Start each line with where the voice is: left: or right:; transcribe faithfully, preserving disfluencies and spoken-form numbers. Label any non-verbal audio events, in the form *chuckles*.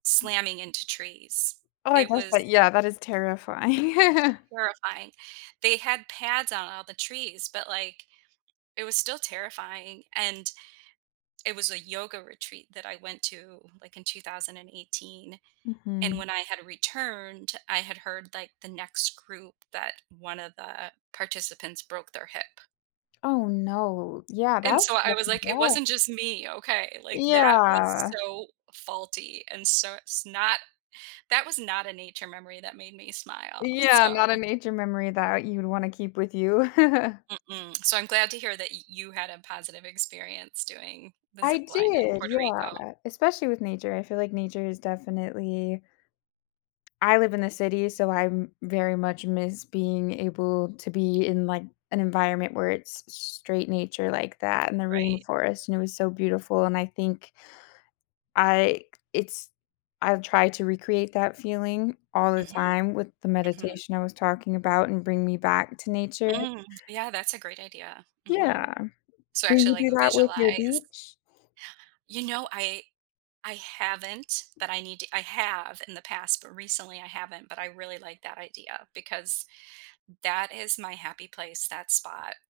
right: slamming into trees.
left: Oh, I
right: It
left: guess,
right: was
left: that Yeah, that is terrifying. *chuckles*
right: terrifying. They had pads on all the trees, but like, it was still terrifying, and it was a yoga retreat that I went to, like, in two thousand and eighteen, and
left: Mhm.
right: when I had returned, I had heard, like, the next group, that one of the participants broke their hip.
left: Oh, no, yeah,
right: And
left: that
right: so I
left: must
right: was
left: be
right: like, "It
left: rough.
right: wasn't just me, okay," like, that was
left: Yeah.
right: so faulty, and so it's not that was not a nature memory that made me smile,
left: Yeah,
right: so
left: not a nature memory that you would wanna keep with you. *chuckles*
right: Mm-mm. So, I'm glad to hear that you had a positive experience doing the
left: I
right: zip line in
left: did,
right: Puerto Rico.
left: yeah, especially with nature, I feel like nature is definitely I live in the city, so I'm very much miss being able to be in, like, an environment where it's straight nature like that in the
right: Right.
left: rainforest, and it was so beautiful, and I think I it's I've tried to recreate that feeling all the
right: Mhm.
left: time with the
right: Mhm.
left: meditation I was talking about and bring me back to nature.
right: Mm, yeah, that's a great idea. Mhm.
left: Yeah.
right: So
left: Will
right: actually,
left: you do
right: like,
left: that with your
right: visualize
left: beach?
right: You know, I I haven't, but I need to I have in the past, but recently I haven't, but I really like that idea because that is my happy place, that spot.